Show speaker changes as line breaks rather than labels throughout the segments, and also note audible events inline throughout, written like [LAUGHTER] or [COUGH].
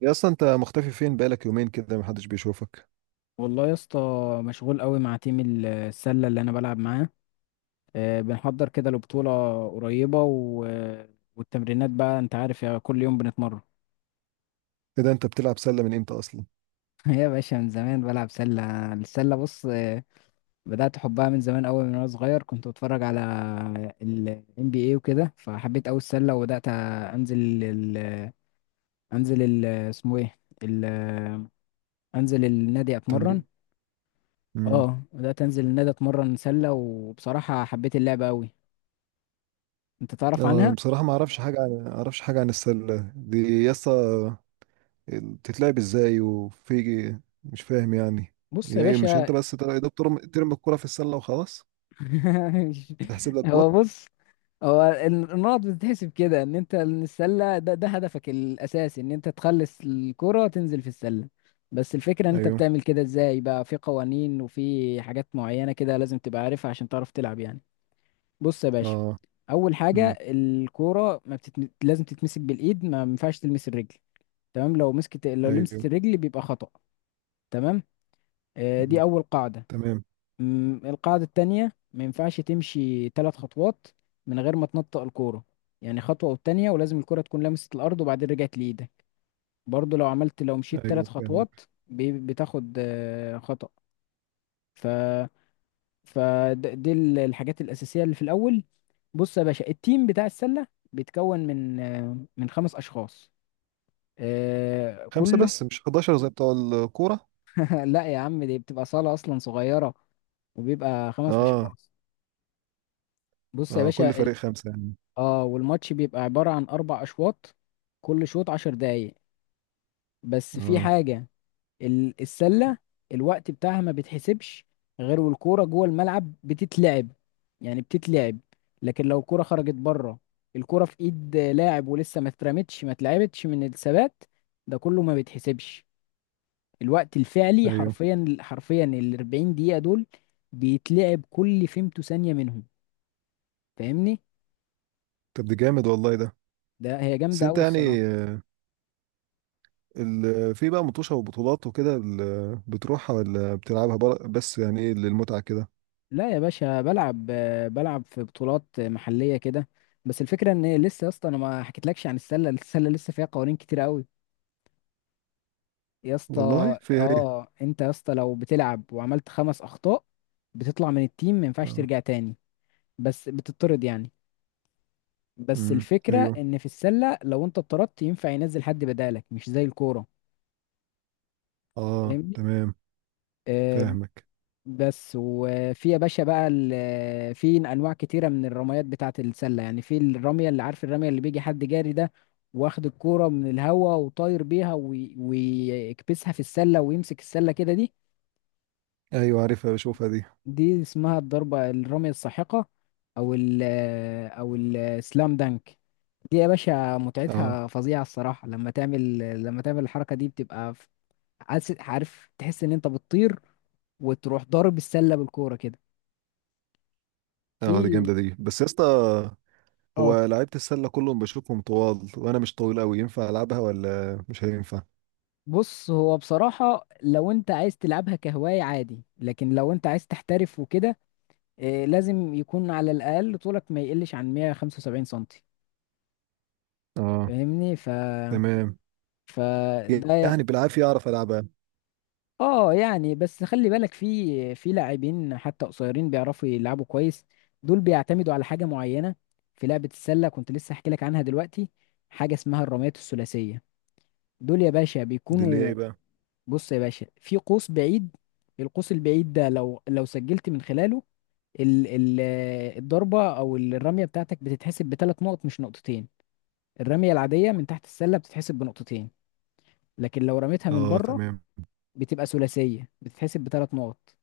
يا اصلا انت مختفي فين بقالك يومين كده محدش بيشوفك.
والله يا اسطى، مشغول قوي مع تيم السلة اللي انا بلعب معاه. بنحضر كده لبطولة قريبة والتمرينات بقى انت عارف يا، كل يوم بنتمرن.
ايه ده؟ انت بتلعب سلة من امتى اصلا؟
[LAUGHS] يا باشا من زمان بلعب سلة. السلة بص، بدأت حبها من زمان قوي، من وانا صغير كنت بتفرج على ال NBA وكده، فحبيت قوي السلة وبدأت انزل انزل اسمه ايه انزل النادي اتمرن.
تمرين. امم
اه، بدأت انزل النادي اتمرن سلة، وبصراحة حبيت اللعبة قوي. انت تعرف
آه،
عنها؟
بصراحة ما اعرفش حاجة عن السلة دي يا اسطى. بتتلعب ازاي وفي، مش فاهم يعني.
بص يا
يا ايه؟ مش انت
باشا.
بس يا دوب ترم الكرة في السلة وخلاص
[LAUGHS]
تتحسب لك جول؟
هو بص، هو النقط بتتحسب كده، ان انت ان السله، ده هدفك الاساسي، ان انت تخلص الكره تنزل في السله. بس الفكره ان انت
ايوه.
بتعمل كده ازاي، بقى في قوانين وفي حاجات معينه كده لازم تبقى عارفها عشان تعرف تلعب يعني. بص يا باشا،
اه.
اول حاجه
امم.
الكوره ما بتتم... لازم تتمسك بالايد، ما ينفعش تلمس الرجل. تمام؟ لو مسكت، لو
ايوه.
لمست الرجل بيبقى خطأ. تمام. دي
مم.
اول قاعده.
تمام.
القاعدة التانية، ما ينفعش تمشي ثلاث خطوات من غير ما تنطق الكورة. يعني خطوة والتانية، ولازم الكورة تكون لمست الأرض وبعدين رجعت لإيدك. برضو لو عملت، لو مشيت
ايوه،
ثلاث خطوات
فاهمك.
بتاخد خطأ. ف فدي الحاجات الأساسية اللي في الأول. بص يا باشا، التيم بتاع السلة بيتكون من من خمس أشخاص. آه،
خمسة
كل
بس؟ مش 11 زي بتوع الكورة؟
[LAUGHS] لا يا عم، دي بتبقى صالة أصلا صغيرة، وبيبقى خمس
اه.
أشخاص. بص يا
اه، كل
باشا،
فريق خمسة يعني.
اه، والماتش بيبقى عبارة عن أربع أشواط، كل شوط عشر دقايق. بس في
اه.
حاجة، السلة الوقت بتاعها ما بتحسبش غير والكورة جوه الملعب بتتلعب، يعني بتتلعب. لكن لو الكورة خرجت بره، الكورة في إيد لاعب ولسه ما اترمتش، ما اتلعبتش من الثبات، ده كله ما بيتحسبش. الوقت الفعلي
ايوه.
حرفيا، حرفيا ال 40 دقيقة دول بيتلعب كل فيمتو ثانية منهم. فاهمني؟
طب دي جامد والله ده.
ده هي
بس
جامدة
انت
أوي الصراحة.
يعني، آه، في بقى مطوشة وبطولات وكده، بتروحها ولا بتلعبها بس يعني ايه، للمتعة كده؟
لا يا باشا، بلعب، بلعب في بطولات محلية كده. بس الفكرة ان لسه يا اسطى انا ما حكيتلكش عن السلة. السلة لسه فيها قوانين كتير قوي يا اسطى.
والله فيها ايه؟
اه، انت يا اسطى لو بتلعب وعملت خمس اخطاء بتطلع من التيم، ما ينفعش
اه.
ترجع تاني. بس بتطرد يعني. بس
امم،
الفكرة
ايوه.
ان في السلة لو انت اتطردت ينفع ينزل حد بدالك، مش زي الكورة.
اه،
فاهمني؟
تمام.
آه،
فاهمك.
بس وفي يا باشا بقى في انواع كتيره من الرميات بتاعه السله. يعني في الرميه اللي، عارف الرميه اللي بيجي حد جاري، ده واخد الكوره من الهوا وطاير بيها ويكبسها في السله ويمسك السله كده، دي
ايوه، عارفها، بشوفها دي.
دي اسمها الضربه، الرميه الساحقه. او او السلام دانك. دي يا باشا
اه.
متعتها فظيعه الصراحه، لما تعمل، لما تعمل الحركه دي بتبقى عارف، عارف تحس ان انت بتطير وتروح ضارب السله بالكوره كده.
اه دي
في
جامدة دي، بس يا اسطى،
اه.
هو لعيبة السلة كلهم بشوفهم طوال، وانا مش طويل قوي، ينفع العبها ولا مش هينفع؟
بص هو بصراحة لو انت عايز تلعبها كهواية عادي، لكن لو انت عايز تحترف وكده، إيه، لازم يكون على الأقل طولك ما يقلش عن 175 سنتي.
اه.
فاهمني؟
تمام.
فده ي-
يعني بالعافية اعرف العبها.
اه يعني. بس خلي بالك، في لاعبين حتى قصيرين بيعرفوا يلعبوا كويس. دول بيعتمدوا على حاجة معينة في لعبة السلة، كنت لسه احكي لك عنها دلوقتي. حاجة اسمها الرميات الثلاثية. دول يا باشا
دي اللي هي
بيكونوا،
ايه بقى؟
بص يا باشا، في قوس بعيد. القوس البعيد ده لو، لو سجلت من خلاله ال ال الضربة أو الرمية بتاعتك بتتحسب بثلاث نقط، مش نقطتين. الرمية العادية من تحت السلة بتتحسب بنقطتين، لكن لو رميتها من
اه،
بره
تمام.
بتبقى ثلاثية، بتتحسب بثلاث نقط.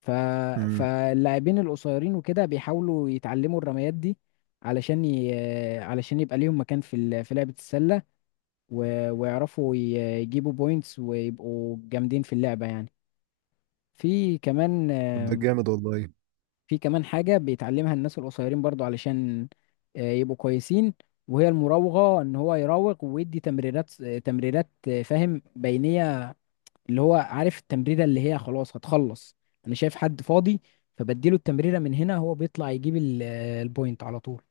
ف
امم.
فاللاعبين القصيرين وكده بيحاولوا يتعلموا الرميات دي، علشان علشان يبقى ليهم مكان في في لعبة السلة، ويعرفوا يجيبوا بوينتس، ويبقوا جامدين في اللعبة يعني. في كمان
طب ده جامد والله.
في كمان حاجة بيتعلمها الناس القصيرين برضو، علشان يبقوا كويسين، وهي المراوغة. ان هو يراوغ ويدي تمريرات، فاهم، بينية، اللي هو عارف التمريرة اللي هي خلاص هتخلص، انا شايف حد فاضي، فبديله التمريرة من هنا، هو بيطلع يجيب البوينت على طول.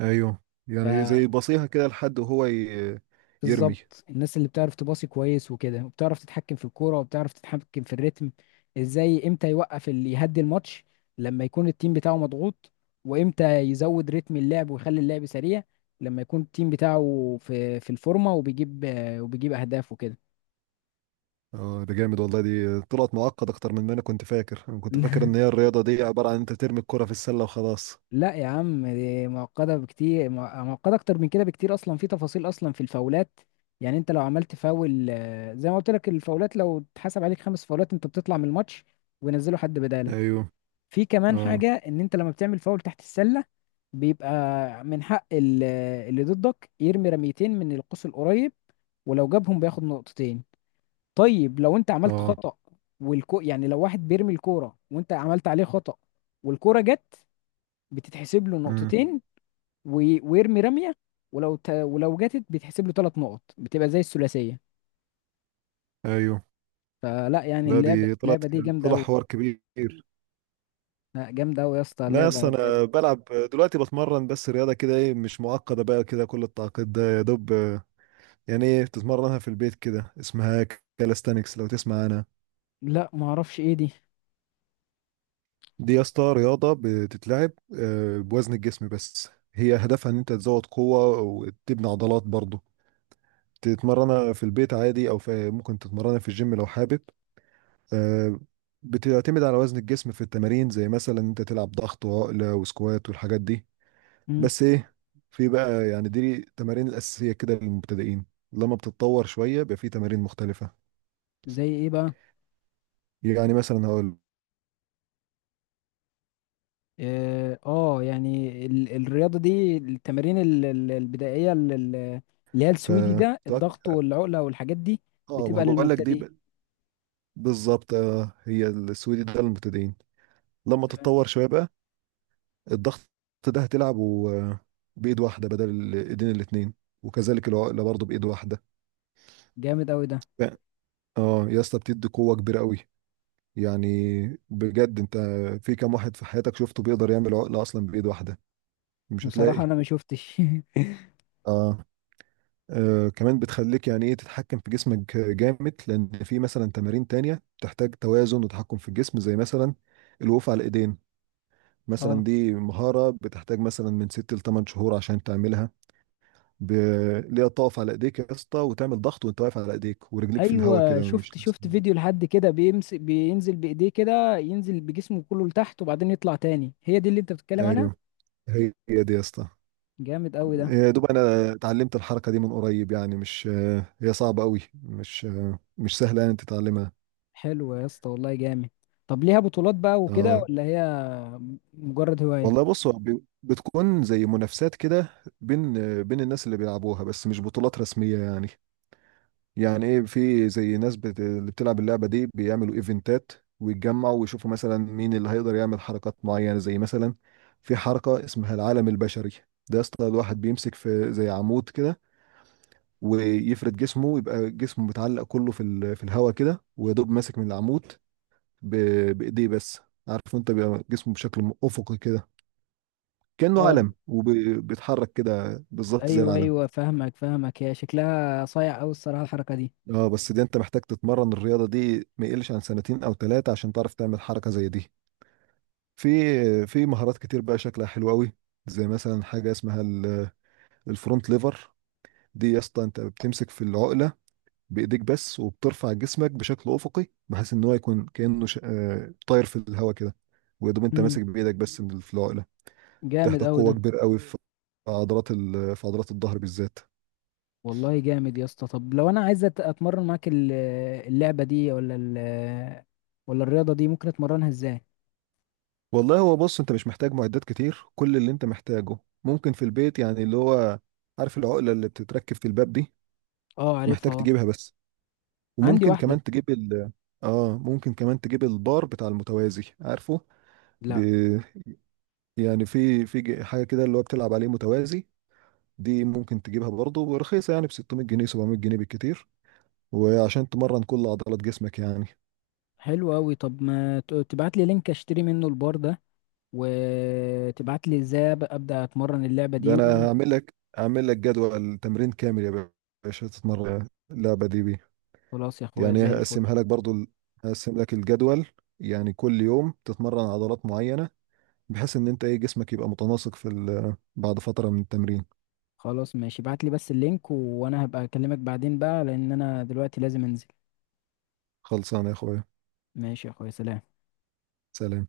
ايوه، يعني زي بصيها كده لحد وهو يرمي.
بالظبط، الناس اللي بتعرف تباصي كويس وكده، وبتعرف تتحكم في الكوره، وبتعرف تتحكم في الريتم، ازاي، امتى يوقف، اللي يهدي الماتش لما يكون التيم بتاعه مضغوط، وامتى يزود رتم اللعب ويخلي اللعب سريع لما يكون التيم بتاعه في، في الفورمه وبيجيب، وبيجيب اهداف وكده.
اه ده جامد والله، دي طلعت معقد اكتر من ما انا كنت فاكر. انا كنت فاكر ان
[LAUGHS]
هي الرياضه دي عباره عن انت ترمي الكره في السله وخلاص.
لا يا عم، دي معقده بكتير، معقده اكتر من كده بكتير اصلا. في تفاصيل اصلا، في الفاولات، يعني انت لو عملت فاول، زي ما قلت لك، الفاولات لو اتحسب عليك خمس فاولات انت بتطلع من الماتش، وينزلوا حد بدالك.
ايوه.
في كمان
اه.
حاجة ان انت لما بتعمل فاول تحت السلة بيبقى من حق اللي ضدك يرمي رميتين من القوس القريب، ولو جابهم بياخد نقطتين. طيب لو انت عملت
اه.
خطأ، يعني لو واحد بيرمي الكورة وانت عملت عليه خطأ والكورة جت، بتتحسب له
امم.
نقطتين، ويرمي رمية، ولو ولو جاتت بيتحسب له ثلاث نقط، بتبقى زي الثلاثية.
ايوه.
فلا يعني،
لا
اللعبة،
دي طلعت،
اللعبة دي جامدة
طلع
أوي.
حوار كبير.
لا، جامدة أوي يا اسطى
لا اصل
اللعبة بجد.
انا بلعب دلوقتي، بتمرن بس رياضه كده ايه، مش معقده بقى كده كل التعقيد ده، يا دوب. آه، يعني ايه، بتتمرنها في البيت، كده اسمها كالستانكس، لو تسمع عنها.
لا معرفش ايه دي.
دي يا اسطى رياضة بتتلعب آه، بوزن الجسم بس. هي هدفها ان انت تزود قوة وتبني عضلات برضه. تتمرنها في البيت عادي او في، ممكن تتمرنها في الجيم لو حابب. آه، بتعتمد على وزن الجسم في التمارين، زي مثلا انت تلعب ضغط وعقلة وسكوات والحاجات دي.
مم.
بس ايه، في بقى يعني دي التمارين الأساسية كده للمبتدئين. لما بتتطور شوية بيبقى في تمارين مختلفة.
زي ايه بقى؟
يعني مثلا هقول،
اه، يعني الرياضة دي، التمارين البدائية، اللي هي
ف
السويدي
اه،
ده، الضغط والعقلة والحاجات دي،
ما هو
بتبقى
بقول لك دي
للمبتدئين.
بالظبط، آه، هي السويدي ده للمبتدئين. لما
تمام.
تتطور شوية بقى، الضغط ده هتلعبه آه، بإيد واحدة بدل الإيدين الاتنين. وكذلك العقلة برضه بإيد واحدة.
جامد قوي ده.
ف- اه يا اسطى، بتدي قوة كبيرة قوي يعني. بجد انت، في كام واحد في حياتك شفته بيقدر يعمل عقلة أصلا بإيد واحدة؟ مش
بصراحة
هتلاقي.
انا ما شفتش. [LAUGHS]
اه. آه، كمان بتخليك يعني ايه، تتحكم في جسمك جامد، لأن في مثلا تمارين تانية بتحتاج توازن وتحكم في الجسم، زي مثلا الوقوف على الإيدين.
اه.
مثلا دي مهارة بتحتاج مثلا من ست لتمن شهور عشان تعملها. ب... اللي هي تقف على ايديك يا اسطى، وتعمل ضغط وانت واقف على ايديك ورجليك في الهواء
ايوه،
كده مش
شفت،
لابس.
شفت فيديو لحد كده بيمسك، بينزل بايديه كده، ينزل بجسمه كله لتحت وبعدين يطلع تاني، هي دي اللي انت بتتكلم عنها؟
ايوه، هي دي يا اسطى.
جامد قوي ده.
يا دوب انا اتعلمت الحركه دي من قريب، يعني مش، هي صعبه قوي، مش مش سهله يعني تتعلمها.
حلو يا اسطى، والله جامد. طب ليها بطولات بقى وكده،
اه.
ولا هي مجرد هواية؟
والله بص، هو بتكون زي منافسات كده بين، بين الناس اللي بيلعبوها، بس مش بطولات رسميه يعني. يعني ايه، في زي ناس اللي بتلعب اللعبه دي بيعملوا ايفنتات، ويتجمعوا ويشوفوا مثلا مين اللي هيقدر يعمل حركات معينه. زي مثلا في حركه اسمها العالم البشري. ده يا اسطى الواحد بيمسك في زي عمود كده، ويفرد جسمه يبقى جسمه متعلق كله في في الهواء كده، ويدوب ماسك من العمود، ب... بايديه بس. عارف انت، بيبقى جسمه بشكل افقي كده، كانه
اه.
علم، وبيتحرك كده بالظبط زي
ايوه،
العلم.
ايوه، فاهمك، فاهمك. هي شكلها صايع قوي الصراحه الحركه دي.
اه، بس دي انت محتاج تتمرن الرياضة دي ما يقلش عن سنتين او ثلاثة عشان تعرف تعمل حركة زي دي. في، في مهارات كتير بقى شكلها حلو قوي. زي مثلا حاجة اسمها الفرونت ليفر. دي يا اسطى انت بتمسك في العقلة بايديك بس، وبترفع جسمك بشكل افقي، بحيث ان هو يكون كأنه آه، طاير في الهواء كده. ويدوم انت
امم.
ماسك بايدك بس في العقلة.
جامد
بتحتاج
قوي ده.
قوة كبيرة قوي في عضلات في عضلات الظهر بالذات.
والله جامد يا اسطى. طب لو انا عايز اتمرن معاك اللعبه دي، ولا ولا الرياضه دي، ممكن اتمرنها ازاي؟
والله هو بص، انت مش محتاج معدات كتير. كل اللي انت محتاجه ممكن في البيت يعني، اللي هو عارف العقلة اللي بتتركب في الباب دي؟
اه، عارفها،
محتاج
اه.
تجيبها بس.
عندي
وممكن
واحده.
كمان تجيب ال، اه ممكن كمان تجيب البار بتاع المتوازي، عارفه؟ ب...
لا.
يعني في، في حاجة كده اللي هو بتلعب عليه متوازي. دي ممكن تجيبها برضه، ورخيصة يعني ب 600 جنيه 700 جنيه بالكتير. وعشان تمرن كل عضلات جسمك يعني.
حلو قوي. طب ما تبعت لي لينك اشتري منه البار ده، وتبعت لي ازاي ابدا اتمرن اللعبه
ده
دي.
انا هعمل لك، هعمل لك جدول تمرين كامل يا باشا، تتمرن اللعبة دي بيه.
وخلاص يا اخويا،
يعني
زي الفل.
هقسمها لك برضو هقسم لك الجدول، يعني كل يوم تتمرن عضلات معينة، بحيث ان انت ايه، جسمك يبقى متناسق في بعد فترة من التمرين.
خلاص ماشي، ابعت لي بس اللينك وانا هبقى اكلمك بعدين بقى، لان انا دلوقتي لازم انزل.
خلصانة يا اخويا،
ماشي يا اخويا، سلام.
سلام.